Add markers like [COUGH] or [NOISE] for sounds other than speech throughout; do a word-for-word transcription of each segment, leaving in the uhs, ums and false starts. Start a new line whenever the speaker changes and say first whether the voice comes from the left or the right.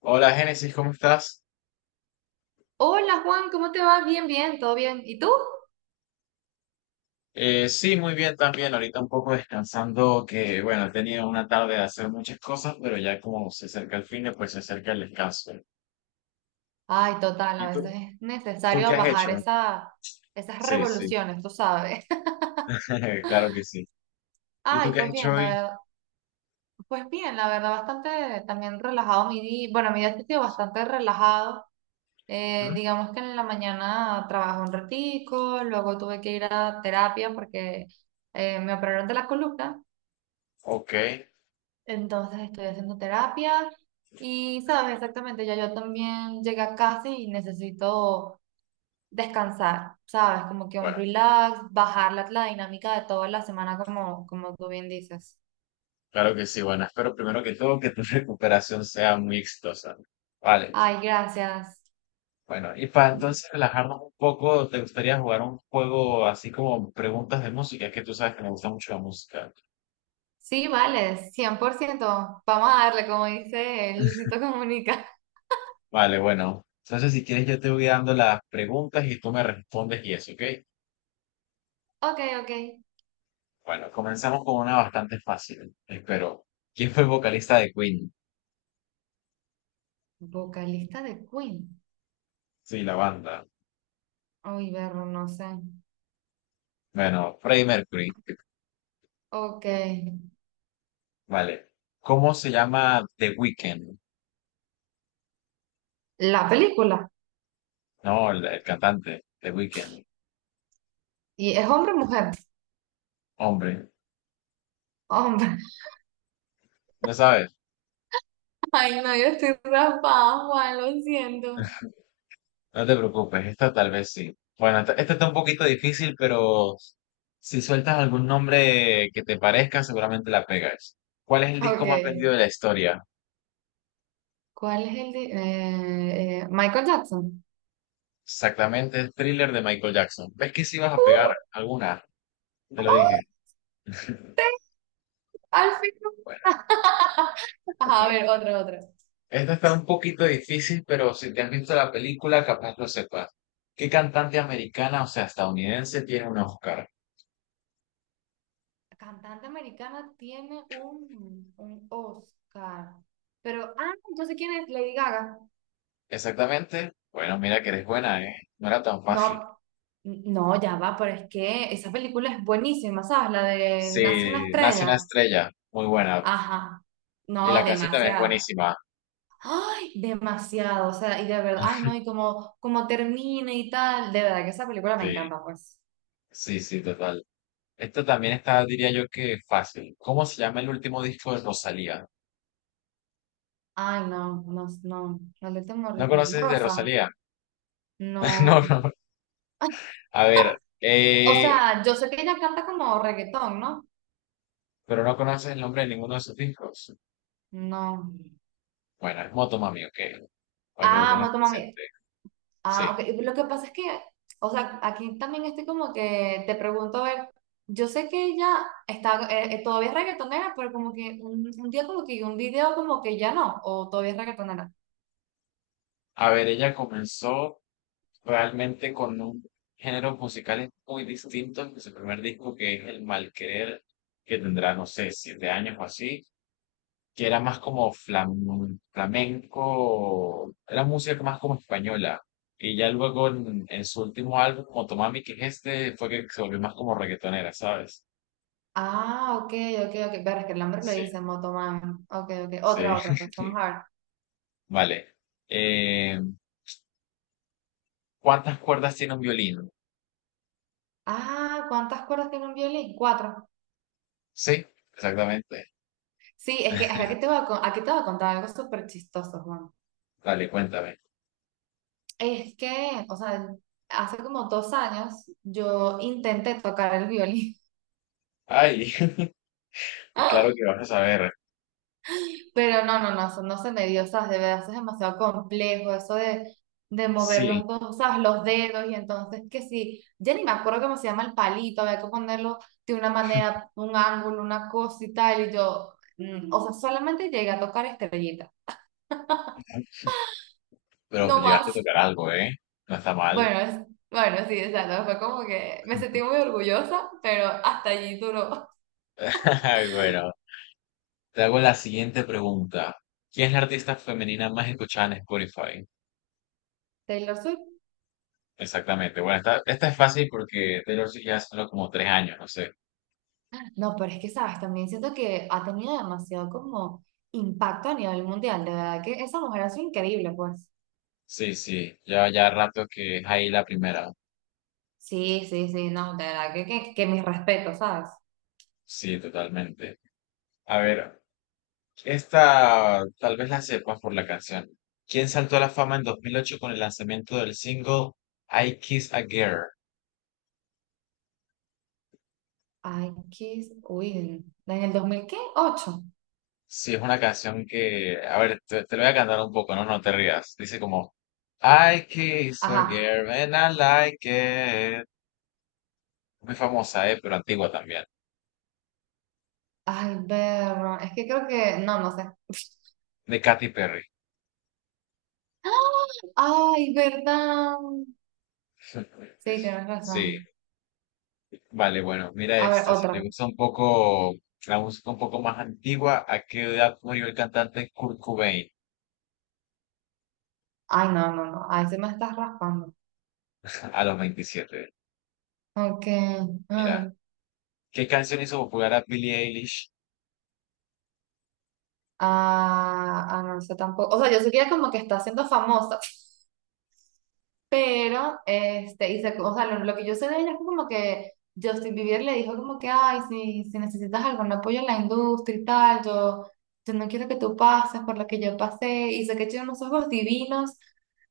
left: Hola Génesis, ¿cómo estás?
right: Hola Juan, ¿cómo te va? Bien, bien, todo bien. ¿Y tú?
left: Eh, sí, muy bien también. Ahorita un poco descansando, que bueno, he tenido una tarde de hacer muchas cosas, pero ya como se acerca el fin de, pues se acerca el descanso.
right: Ay, total, a
left: ¿Y
right: veces
left: tú?
right: es
left: ¿Tú qué
right: necesario
left: has
right: bajar
left: hecho?
right: esa, esas
left: Sí, sí,
right: revoluciones, tú sabes.
left: [LAUGHS] claro que sí.
right: [LAUGHS]
left: ¿Y tú
right: Ay,
left: qué has
right: pues
left: hecho
right: bien, la
left: hoy?
right: verdad, pues bien, la verdad, bastante también relajado mi día. Bueno, mi día ha sido bastante relajado. Eh,
left: ¿Mm?
right: digamos que en la mañana trabajé un ratico, luego tuve que ir a terapia porque eh, me operaron de la columna,
left: Ok,
right: entonces estoy haciendo terapia y sabes exactamente, ya yo también llegué a casa y necesito descansar, ¿sabes? Como que un relax, bajar la, la dinámica de toda la semana, como, como tú bien dices.
left: claro que sí. Bueno, espero primero que todo que tu [LAUGHS] recuperación sea muy exitosa. Vale,
right: Ay, gracias.
left: bueno, y para entonces relajarnos un poco, ¿te gustaría jugar un juego así como preguntas de música? Es que tú sabes que me gusta mucho la música.
right: Sí, vale, cien por ciento. Vamos a darle, como dice Luisito Comunica. [LAUGHS]
left: Vale, bueno. Entonces, si quieres, yo te voy dando las preguntas y tú me respondes y eso, ¿ok?
right: Ok, ok.
left: Bueno, comenzamos con una bastante fácil, espero. ¿Quién fue el vocalista de Queen?
right: Vocalista de Queen.
left: Sí, la banda.
right: Uy, verlo, no sé.
left: Bueno, Freddie Mercury.
right: Ok.
left: Vale. ¿Cómo se llama The Weeknd?
right: La película.
left: No, el, el cantante, The Weeknd.
right: ¿Y es hombre o mujer?
left: Hombre,
right: Hombre.
left: no sabes,
right: [LAUGHS] Ay, no, yo estoy raspada, Juan, lo siento.
left: no te preocupes, esta tal vez sí. Bueno, esta, esta está un poquito difícil, pero si sueltas algún nombre que te parezca, seguramente la pegas. ¿Cuál es el disco
right: Ok.
left: más vendido de la historia?
right: ¿Cuál es el de, eh, eh, Michael Jackson?
left: Exactamente, Thriller de Michael Jackson. ¿Ves que si vas a
right: Uh,
left: pegar alguna? Te lo dije.
right: oh. Al fin.
left: Bueno,
right: [LAUGHS] Ajá, a ver, otra, otra.
left: esta está un poquito difícil, pero si te has visto la película, capaz lo sepas. ¿Qué cantante americana, o sea, estadounidense, tiene un Oscar?
right: Cantante americana tiene un, un Oscar. Pero, ah, entonces, ¿quién es? Lady Gaga.
left: Exactamente. Bueno, mira que eres buena, ¿eh? No era tan
right: No,
left: fácil.
right: n- no, ya va, pero es que esa película es buenísima, ¿sabes? La de Nace una
left: Sí, nace una
right: estrella.
left: estrella. Muy buena.
right: Ajá.
left: Y la
right: No,
left: canción también es
right: demasiado.
left: buenísima.
right: Ay, demasiado. O sea, y de verdad, ay, no, y como, como termina y tal. De verdad que esa película me
left: Sí,
right: encanta, pues.
left: sí, sí, total. Esto también está, diría yo que fácil. ¿Cómo se llama el último disco de Rosalía?
right: Ay, no, no, no. La última,
left: ¿No conoces de
right: Rosa.
left: Rosalía? [LAUGHS] No,
right: No.
left: no.
right: Ay,
left: A ver,
right: o
left: eh,
right: sea, yo sé que ella canta como reggaetón, ¿no?
left: pero no conoces el nombre de ninguno de sus discos.
right: No.
left: Bueno, es Moto Mami, ok, para que lo
right: Ah,
left: tengas
right: Moto Mami.
left: presente.
right: Ah,
left: Sí.
right: ok. Lo que pasa es que, o sea, aquí también estoy como que te pregunto, a ver, yo sé que ella está, eh, eh, todavía es reggaetonera, pero como que un, un día como que un video como que ya no, o todavía es reggaetonera.
left: A ver, ella comenzó realmente con un género musical muy distinto que su primer disco, que es El Malquerer, que tendrá, no sé, siete años o así, que era más como flam- flamenco, era música más como española. Y ya luego en, en su último álbum, Motomami, que es este, fue que se volvió más como reggaetonera, ¿sabes?
right: Ah, ok, ok, ok. Pero es que el nombre lo
left: Sí,
right: dice Motomami Mami. Ok, ok. Otra,
left: sí.
right: otra, pues vamos a ver.
left: Vale. Eh, ¿cuántas cuerdas tiene un violín?
right: Ah, ¿cuántas cuerdas tiene un violín? Cuatro.
left: Sí, exactamente.
right: Sí, es que aquí te voy a, con- aquí te voy a contar algo súper chistoso, Juan.
left: Dale, cuéntame.
right: Es que, o sea, hace como dos años yo intenté tocar el violín,
left: Ay, [LAUGHS] pues claro
right: [LAUGHS]
left: que vas a saber.
right: pero no, no, no, eso no se me dio, sabes, de verdad, eso es demasiado complejo, eso de, de mover los
left: Sí,
right: dos, ¿sabes? Los dedos, y entonces que sí, ya ni me acuerdo cómo se llama el palito, había que ponerlo de una manera, un ángulo, una cosa y tal, y yo, mm, o sea, solamente llegué a tocar estrellita,
left: pero
right: no
left: llegaste a
right: más.
left: tocar algo, ¿eh? No está mal.
right: Bueno, es- bueno, sí, exacto. Fue como que me sentí
left: [LAUGHS]
right: muy orgullosa, pero hasta allí duró.
left: Ay, bueno, te hago la siguiente pregunta. ¿Quién es la artista femenina más escuchada en Spotify?
right: Taylor Swift.
left: Exactamente. Bueno, esta, esta es fácil porque Taylor Swift ya hace solo como tres años, no sé.
right: No, pero es que, sabes, también siento que ha tenido demasiado como impacto a nivel mundial. De verdad que esa mujer ha sido increíble, pues.
left: Sí, sí, ya, ya rato que es ahí la primera.
right: Sí, sí, sí, no, de verdad que, que, que mis respetos, ¿sabes?
left: Sí, totalmente. A ver, esta tal vez la sepas por la canción. ¿Quién saltó a la fama en dos mil ocho con el lanzamiento del single I Kiss a Girl?
right: Ay, Kiss, uy, en en el dos mil ¿qué? Ocho.
left: Sí, es una canción que, a ver, te, te lo voy a cantar un poco, no, no te rías. Dice como I Kiss a
right: Ajá.
left: Girl and I Like It. Muy famosa, eh, pero antigua también.
right: Ay, ver, es que creo que, no, no sé.
left: De Katy Perry.
right: [GASPS] Ay, verdad. Sí, tienes
left: Sí,
right: razón.
left: vale, bueno, mira
right: A ver,
left: esta. Si te
right: otra.
left: gusta un poco la música un poco más antigua, ¿a qué edad murió el cantante Kurt Cobain?
right: Ay, no, no, no, ahí se me estás raspando.
left: A los veintisiete.
right: Ok.
left: Mira.
right: Mm.
left: ¿Qué canción hizo popular a Billie Eilish?
right: Ah, ah, no sé tampoco. O sea, yo sé que ella como que está siendo famosa, pero, este, y se- o sea, lo, lo que yo sé de ella es como que Justin Bieber le dijo como que, ay, si, si necesitas algún apoyo en la industria y tal, yo, yo no quiero que tú pases por lo que yo pasé, y sé que tiene unos ojos divinos.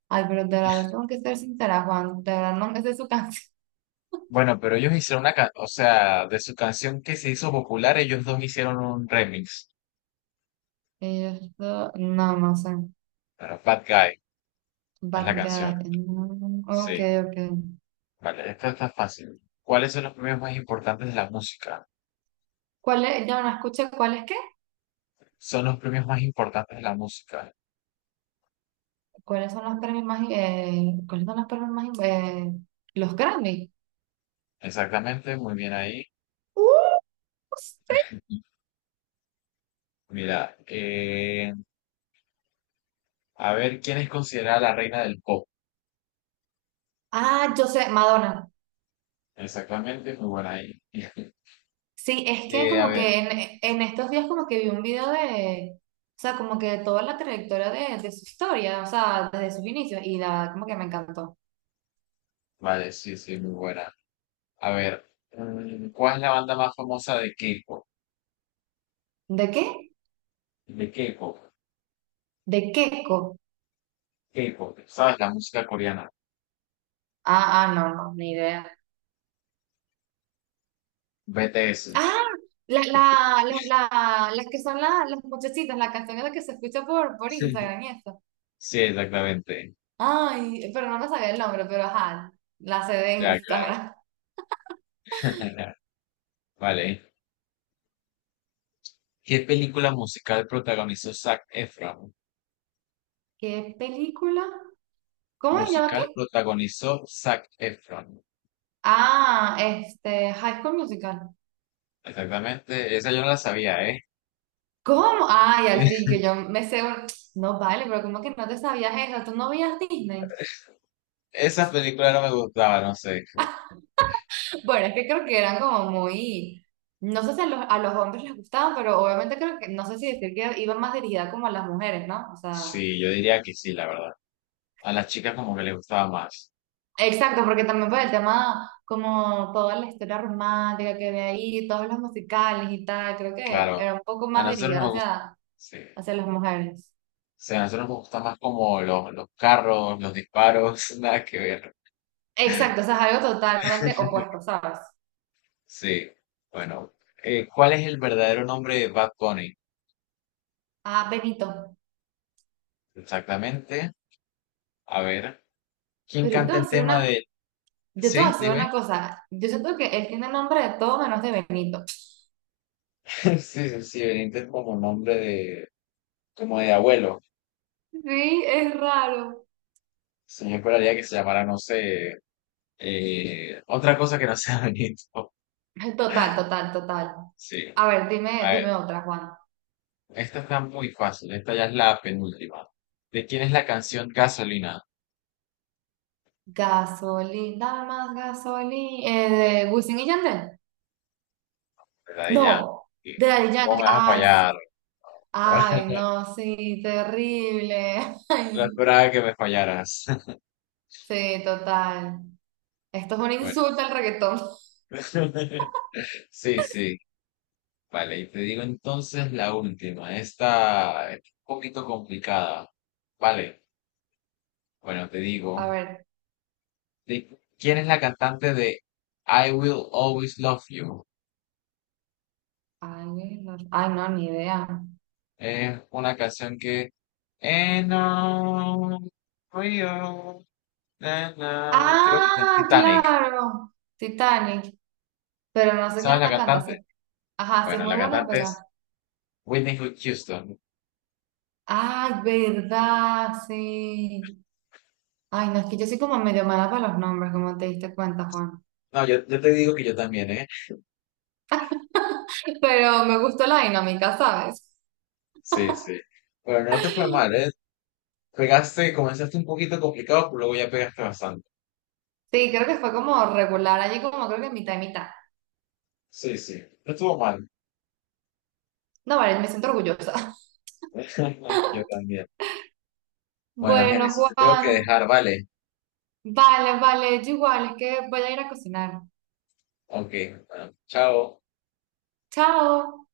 right: Ay, pero de verdad, tengo que ser sincera, Juan, de verdad, no me sé su canción. [LAUGHS]
left: Bueno, pero ellos hicieron una canción, o sea, de su canción que se hizo popular, ellos dos hicieron un remix
right: Y yo, no, no sé.
left: para Bad Guy, es la
right: Bad
left: canción.
right: Guy. Mm, ok,
left: Sí,
right: ok.
left: vale, esta está fácil. ¿Cuáles son los premios más importantes de la música?
right: ¿Cuál es? No, no escuché. ¿Cuál es qué?
left: Son los premios más importantes de la música.
right: ¿Cuáles son los premios más... eh, ¿cuáles son los premios más... eh, los Grammy?
left: Exactamente, muy bien ahí.
right: ¡Uh! Sí.
left: Mira, eh, a ver, ¿quién es considerada la reina del pop?
right: Ah, yo sé, Madonna.
left: Exactamente, muy buena ahí.
right: Sí, es que
left: Eh, a
right: como
left: ver,
right: que en, en estos días como que vi un video de, o sea, como que de toda la trayectoria de, de su historia, o sea, desde sus inicios, y la, como que me encantó.
left: vale, sí, sí, muy buena. A ver, mm, ¿cuál es la banda más famosa de K-pop?
right: ¿De qué?
left: De K-pop,
right: De Keiko.
left: K-pop, ¿sabes? La música coreana,
right: Ah, ah, no, no, ni idea.
left: B T S.
right: Ah, la, la, la, la- las que son la- las muchachitas, la canción es la que se escucha por, por
left: Sí,
right: Instagram y eso.
left: sí, exactamente.
right: Ay, pero no me sabía el nombre, pero ajá, la sé de
left: Ya, claro.
right: Instagram.
left: [LAUGHS] Vale. ¿Qué película musical protagonizó Zac Efron?
right: [LAUGHS] ¿Qué película? ¿Cómo se llama
left: Musical
right: qué?
left: protagonizó Zac Efron.
right: Ah, este, High School Musical.
left: Exactamente, esa yo no la sabía, ¿eh?
right: ¿Cómo? Ay, al fin,
left: [LAUGHS]
right: yo, yo me sé un- No vale, pero ¿cómo que no te sabías eso? ¿Tú no veías Disney?
left: Esa película no me gustaba, no sé.
right: [LAUGHS] Bueno, es que creo que eran como muy. No sé si a los, a los hombres les gustaban, pero obviamente creo que, no sé si decir que iban más dirigida como a las mujeres, ¿no? O sea.
left: Sí, yo diría que sí, la verdad. A las chicas como que les gustaba más.
right: Exacto, porque también por el tema, como toda la historia romántica que había ahí, todos los musicales y tal, creo que
left: Claro.
right: era un poco
left: A
right: más
left: nosotros
right: dirigida
left: nos gusta.
right: hacia,
left: Sí.
right: hacia las mujeres.
left: O sea, a nosotros nos gustan más como los, los carros, los disparos, [LAUGHS] nada que ver.
right: Exacto, o sea, es algo totalmente
left: [LAUGHS]
right: opuesto, ¿sabes?
left: Sí, bueno. eh, ¿cuál es el verdadero nombre de Bad Bunny?
right: Ah, Benito.
left: Exactamente. A ver, ¿quién
right: Pero yo te
left: canta
right: voy a
left: el
right: decir
left: tema
right: una,
left: de...
right: yo te voy
left: Sí,
right: a decir
left: dime.
right: una cosa, yo siento que él tiene nombre de todo menos de Benito.
left: [LAUGHS] Sí, sí, sí, Benítez es como nombre de... como de abuelo.
right: Sí, es raro.
left: Sí, yo esperaría que se llamara, no sé, eh, otra cosa que no sea [LAUGHS] Benito.
right: Total, total, total.
left: Sí.
right: A ver, dime,
left: A ver,
right: dime otra, Juan.
left: esta está muy fácil. Esta ya es la penúltima. ¿De quién es la canción Gasolina?
right: Gasolina, más gasolina, eh, de Wisin y Yandel.
left: ¿Verdad? Y ya,
right: No,
left: y,
right: de Daddy
left: ¿cómo
right: Yankee.
left: me vas a
right: Ay, sí.
left: fallar?
right: Ay,
left: [LAUGHS]
right: no, sí, terrible. [LAUGHS]
left: No
right: Ay,
left: esperaba que me fallaras. [LAUGHS]
right: sí, total. Esto es un
left: Bueno,
right: insulto al reggaetón.
left: [LAUGHS]
right: [LAUGHS]
left: sí, sí, vale. Y te digo entonces la última. Esta es un poquito complicada. Vale, bueno, te
right: A
left: digo.
right: ver.
left: ¿De ¿quién es la cantante de I Will Always Love You?
right: Ay, no, ay, no, ni idea.
left: Es una canción que... And I'm real, na, na. Creo que está en
right: Ah,
left: Titanic.
right: claro. Titanic. Pero no sé quién
left: ¿Sabes la
right: la canta. Sí.
left: cantante?
right: Ajá, sí es
left: Bueno,
right: muy
left: la
right: buena,
left: cantante
right: pero.
left: es Whitney Houston.
right: Ay, verdad, sí. Ay, no, es que yo soy como medio mala para los nombres, como te diste cuenta, Juan.
left: No, yo, yo te digo que yo también, ¿eh?
right: [LAUGHS] Pero me gustó la dinámica, ¿sabes?
left: Sí, sí. Pero no te fue mal, ¿eh? Pegaste, comenzaste un poquito complicado, pero luego ya pegaste bastante.
right: Sí, creo que fue como regular, allí como creo que mitad y mitad.
left: Sí, sí. No estuvo mal.
right: No, vale, me siento orgullosa. [LAUGHS]
left: [LAUGHS] Yo también. Bueno,
right: Bueno,
left: Génesis, te tengo que
right: Juan,
left: dejar, ¿vale?
right: vale, vale, yo igual, es que voy a ir a cocinar.
left: Ok, bueno, chao.
right: Chao.